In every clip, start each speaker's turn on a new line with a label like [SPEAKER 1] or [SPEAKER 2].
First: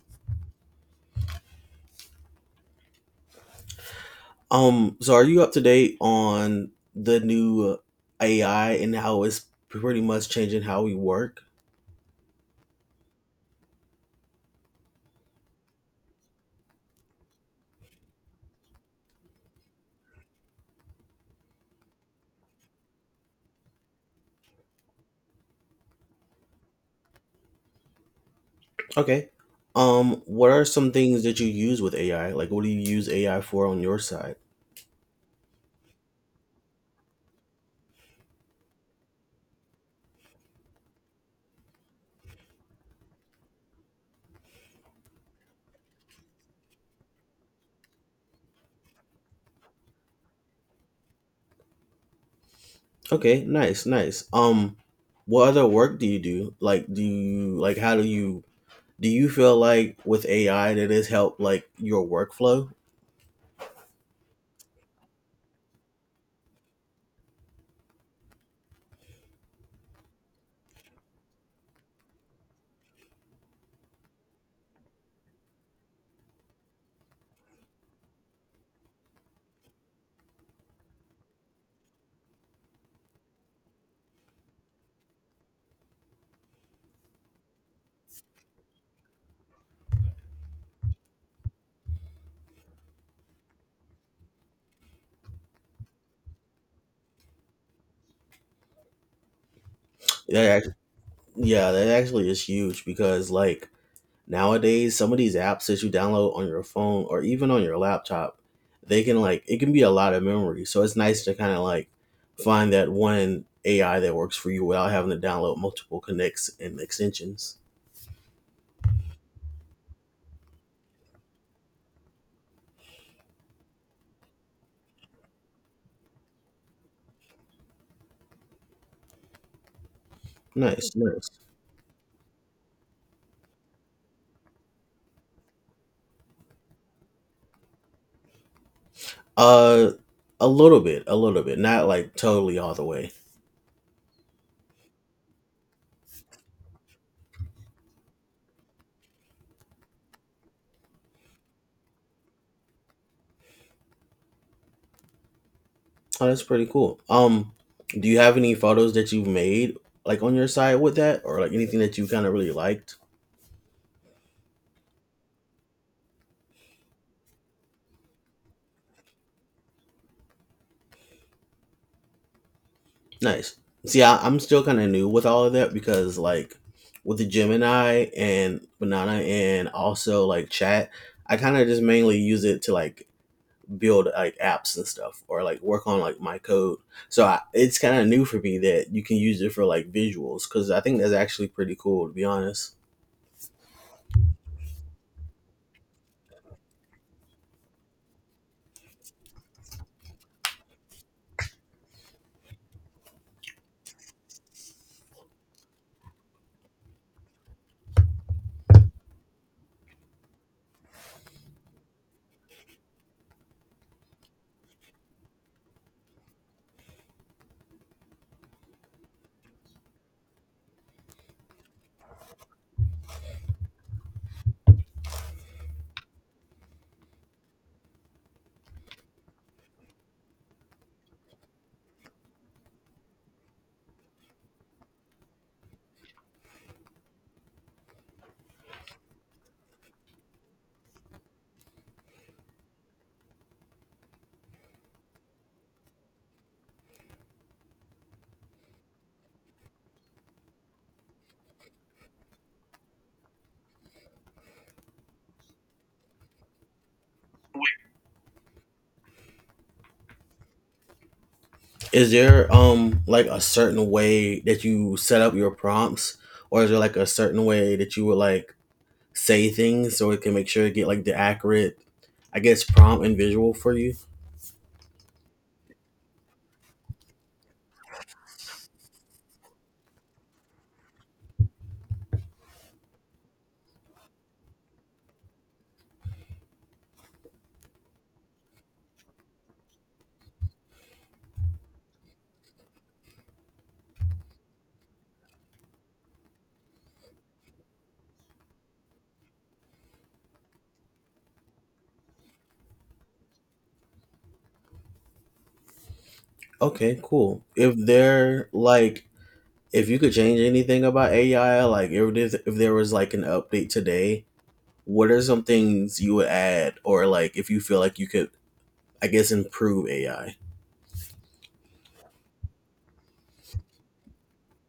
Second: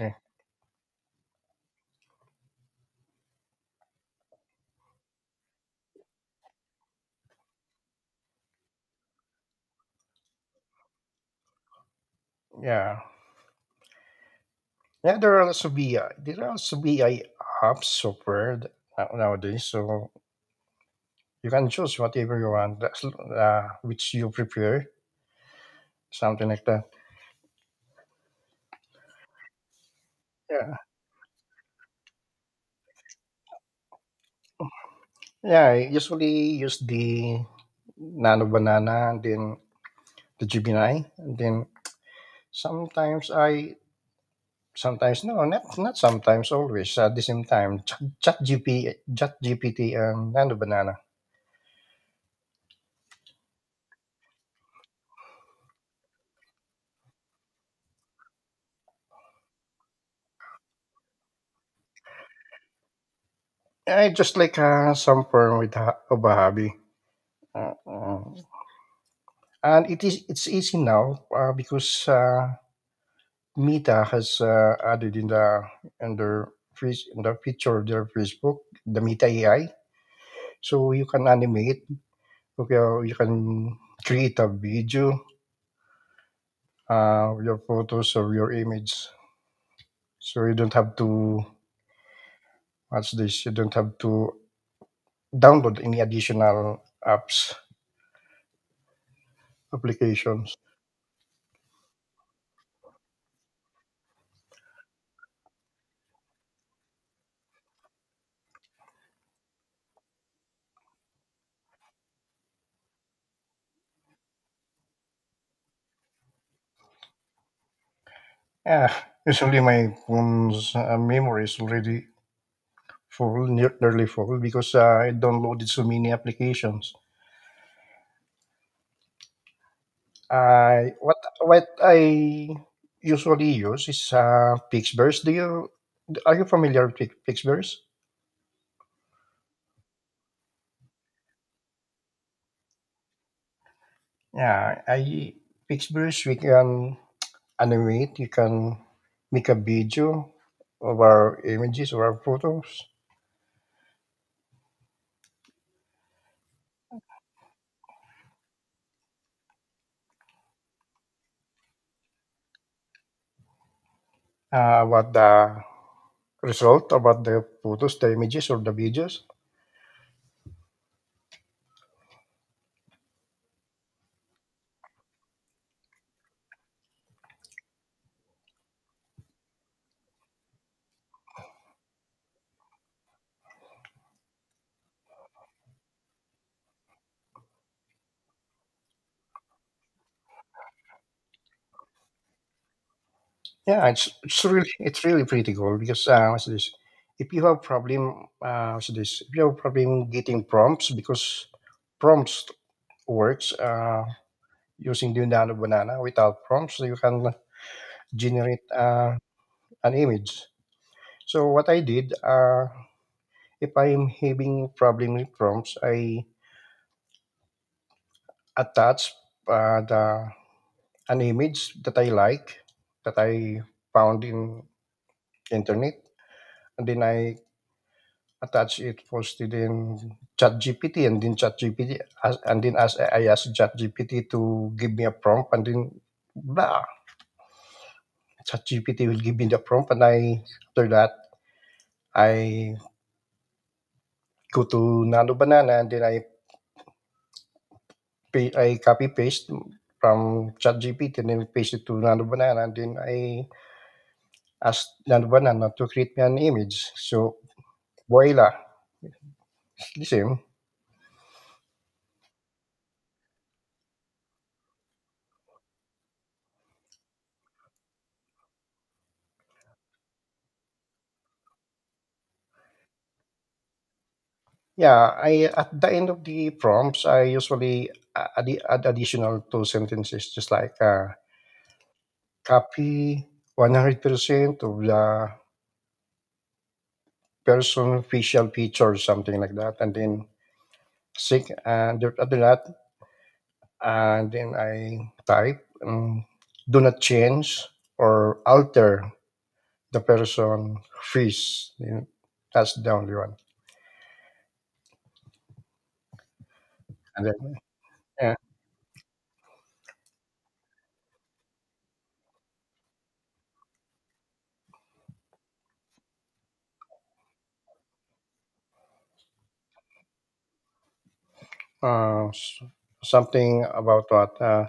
[SPEAKER 1] Eh,
[SPEAKER 2] So are you up to date on the new AI and how it's pretty much changing how we work?
[SPEAKER 1] Yeah. Yeah, there will also be there will also be a app software nowadays, so you can choose whatever you want, that's, which you prefer, something like that.
[SPEAKER 2] Okay. What are
[SPEAKER 1] Yeah,
[SPEAKER 2] some things that you use with AI? Like, what do you use AI for on your side?
[SPEAKER 1] yeah. I usually use the Nano Banana, and then the Gemini, and then sometimes I sometimes no, not sometimes, always at the same time, Chat GPT, and Nano Banana.
[SPEAKER 2] Okay, nice, nice. What other work do you do? Like, do you like how do you feel like with AI that it's helped like your workflow?
[SPEAKER 1] I just like some form with of a hobby. Uh, uh, And it is it's easy now because Meta has added in the in the feature of their Facebook, the Meta AI, so you can animate, okay, or you can create a video, your photos or your image, so you don't have to what's this? You don't have to download any additional apps
[SPEAKER 2] That
[SPEAKER 1] applications.
[SPEAKER 2] act- yeah, that actually is huge because like nowadays, some of these apps that you download on your phone or even on your laptop, they can like it can be a lot of memory. So it's nice to kind of like find that one AI that works for you without having to download multiple connects and extensions.
[SPEAKER 1] Yeah, usually my phone's memory is already full, nearly full, because I downloaded so many applications. I
[SPEAKER 2] Nice, nice.
[SPEAKER 1] what I usually use is Pixverse. Do you, are you familiar with Pixverse?
[SPEAKER 2] Uh, a little bit, not like totally all the way.
[SPEAKER 1] Yeah, I Pixverse. We can animate. You can make a video of our images or our photos.
[SPEAKER 2] Oh, that's pretty cool. Do you have any photos that you've made like on your side with that or like anything that you kind of really liked?
[SPEAKER 1] About the result, about the photos, the images, or the videos.
[SPEAKER 2] Nice. See, I'm still kind of new with all of that because, like, with the Gemini and Banana and also like chat, I kind of just mainly use it to like build like apps and stuff or like work on like my code. So I, it's kind of new for me that you can use it for like visuals because I think that's actually pretty cool to be honest.
[SPEAKER 1] Yeah, it's really it's really pretty cool because what's this? If you have problem, what's this? If you have problem getting prompts because prompts works using Dynamo Banana. Without prompts, you can generate an image. So what I did, if I'm having problem with prompts, I attach the an image that I like that I found in internet, and then I attach it, post it in ChatGPT, and then as I ask ChatGPT to give me a prompt, and then blah, ChatGPT will give me the prompt, and I after that I go to Nano Banana, and then I copy paste from ChatGPT, and then paste it to Nano Banana, and then I ask Nano Banana to create me an image. So voila, the same.
[SPEAKER 2] Is there like a certain way that you set up your prompts, or is there like a certain way that you would like say things so it can make sure to get like the accurate, I guess, prompt and visual for you.
[SPEAKER 1] Yeah, I at the end of the prompts, I usually add additional two sentences, just like copy 100% of the person facial features, something like that, and then sync and after that, and then I type, do not change or alter the person face. You know, that's the only one,
[SPEAKER 2] Okay,
[SPEAKER 1] and
[SPEAKER 2] cool.
[SPEAKER 1] then
[SPEAKER 2] If
[SPEAKER 1] yeah,
[SPEAKER 2] they're like if you could change anything about AI, like if if there was like an update today, what are some things you would add, or like if you feel like you could, I guess, improve AI?
[SPEAKER 1] uh, s- something about what.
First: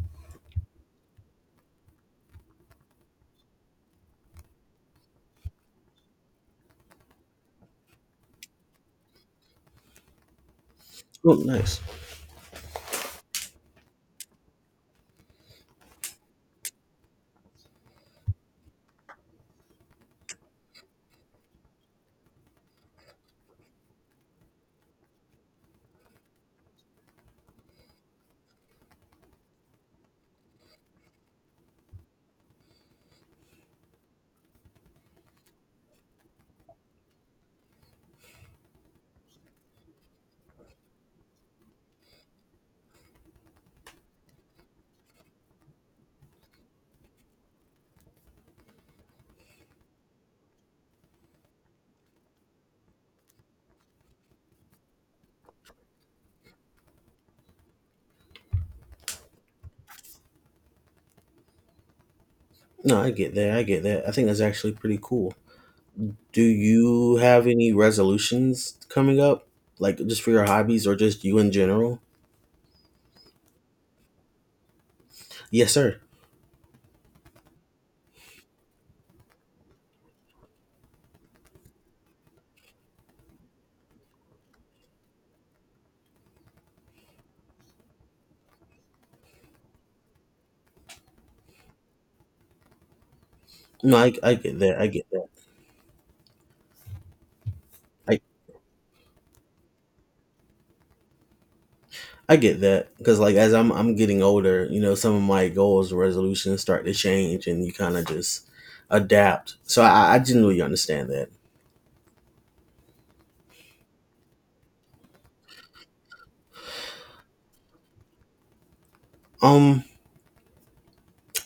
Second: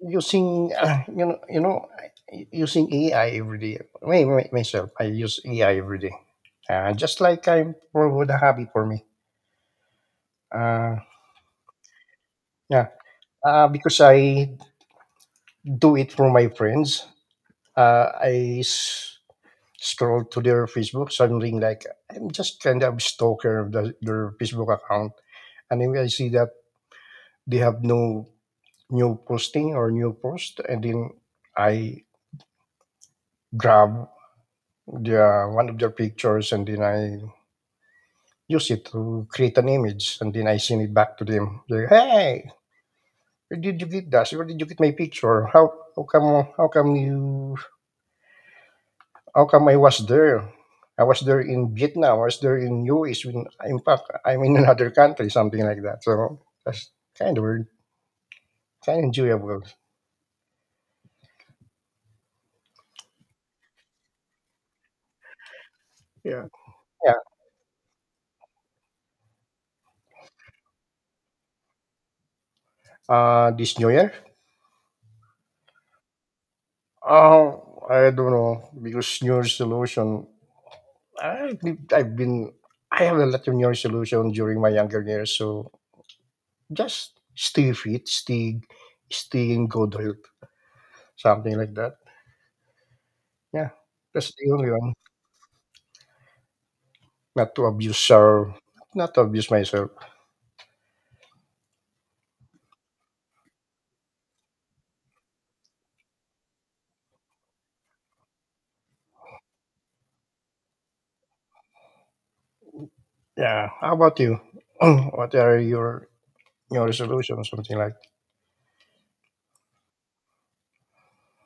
[SPEAKER 1] Using you know using AI every day. Me myself, I use AI every day. Just like I'm with a hobby for me. Uh,
[SPEAKER 2] Oh, nice.
[SPEAKER 1] yeah, because I do it for my friends. Uh, I s- scroll to their Facebook, something like I'm just kind of stalker of their Facebook account, and then I see that they have no new posting or new post, and then I grab the one of their pictures, and then I use it to create an image, and then I send it back to them. They're, hey, where did you get that? Where did you get my picture? How come you how come I was there? I was there in Vietnam. I was there in US. When in fact I'm in another country, something like that. So that's kind of weird, kind of enjoyable.
[SPEAKER 2] No, I get that. I get that. I think that's actually pretty cool. Do
[SPEAKER 1] Yeah, yeah.
[SPEAKER 2] you have any resolutions coming up? Like just for your hobbies or just you in general?
[SPEAKER 1] This New Year,
[SPEAKER 2] Yes, sir.
[SPEAKER 1] oh, I don't know because New Year's solution. I I've been I have a lot of New Year's solution during my younger years, so just stay fit, stay in good health, something like that. Yeah,
[SPEAKER 2] No, I,
[SPEAKER 1] that's
[SPEAKER 2] I
[SPEAKER 1] the
[SPEAKER 2] get
[SPEAKER 1] only
[SPEAKER 2] that. I
[SPEAKER 1] one.
[SPEAKER 2] get that.
[SPEAKER 1] Not to abuse
[SPEAKER 2] I
[SPEAKER 1] our, not to abuse myself.
[SPEAKER 2] I get that because like as I'm getting older, you know, some of my goals and resolutions start to change, and you kind of just adapt. So I generally understand that.
[SPEAKER 1] Yeah. How about you? What are your resolutions? Something like
[SPEAKER 2] Um,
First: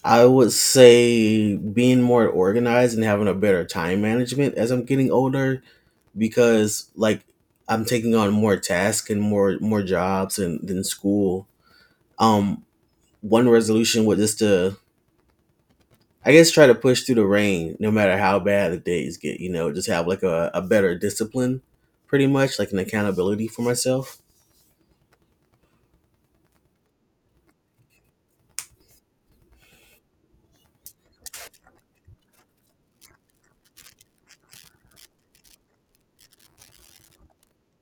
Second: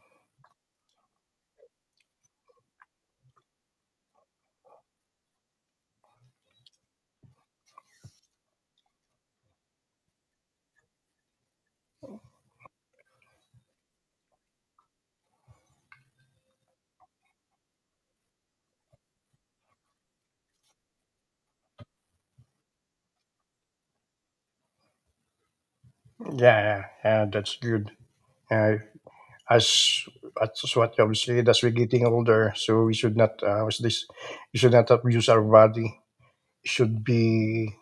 [SPEAKER 2] I would say being more organized and having a better time management as I'm getting older, because like I'm taking on more tasks and more jobs and than school. Um, one resolution was just to, I guess, try to push through the rain, no matter how bad the days get. You know, just have like a better discipline, pretty much like an accountability for myself.
[SPEAKER 1] yeah, yeah, yeah, that's good. Uh, as as what you have said, as we're getting older, so we should not what's this? We should not abuse our body. Should be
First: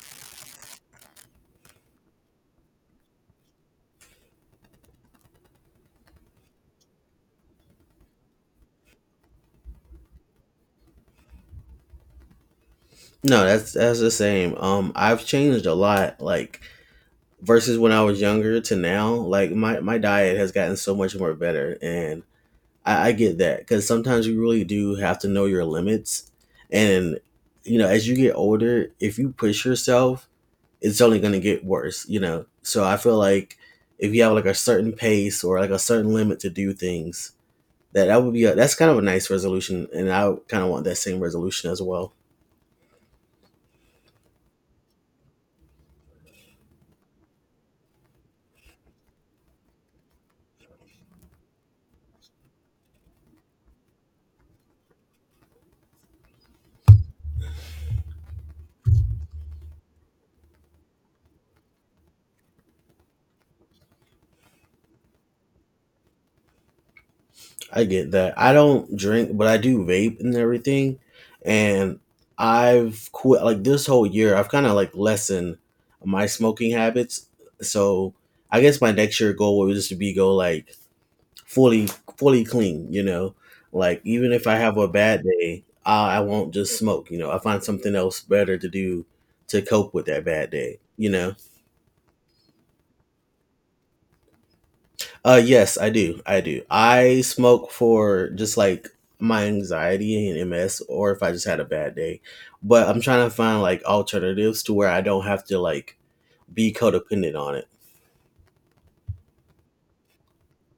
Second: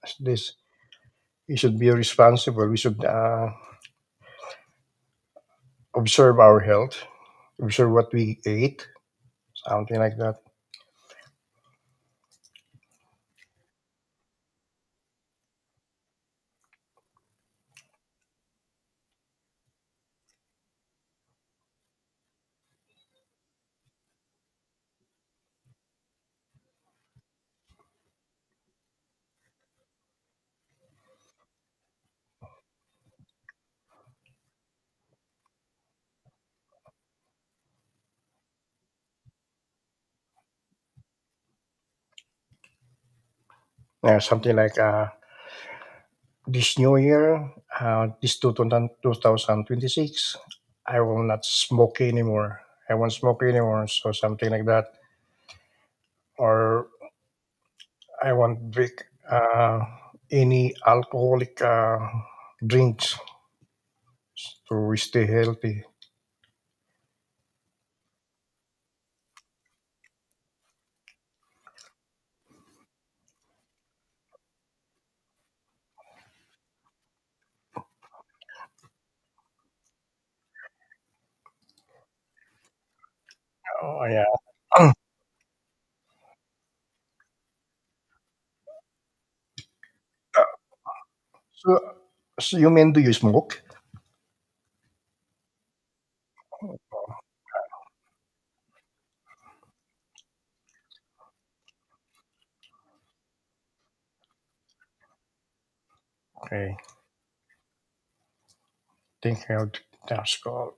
[SPEAKER 1] what's this. We should be responsible. We should observe our health. I'm sure what we ate, something like that.
[SPEAKER 2] No, that's the same. I've changed a lot, like versus when I was younger to now. Like my diet has gotten so much more better, and I get that because sometimes you really do have to know your limits, and you know, as you get older, if you push yourself it's only going to get worse, you know. So I feel like if you have like a certain pace or like a certain limit to do things, that would be a, that's kind of a nice resolution, and I kind of want that same resolution as well.
[SPEAKER 1] Yeah, something like this new year, this 2000 2026, I will not smoke anymore. I won't smoke anymore. So something like that. Or I won't drink uh, any alcoholic drinks to stay healthy.
[SPEAKER 2] I get that. I don't drink, but I do vape and everything, and I've quit like this whole year. I've kind of like lessened my smoking habits, so I guess my next year goal would just be go like fully fully clean, you know, like
[SPEAKER 1] Oh, yeah.
[SPEAKER 2] even if I have a bad day, I won't just smoke, you know, I find something else better to do to cope with that bad day, you know.
[SPEAKER 1] So, so, you mean do you smoke?
[SPEAKER 2] Uh, yes I do, I do. I smoke for just like my anxiety and MS, or if I just had a bad day, but I'm trying to find like alternatives to where I don't have to like be
[SPEAKER 1] Okay.
[SPEAKER 2] codependent on it.
[SPEAKER 1] Think I'll that's called.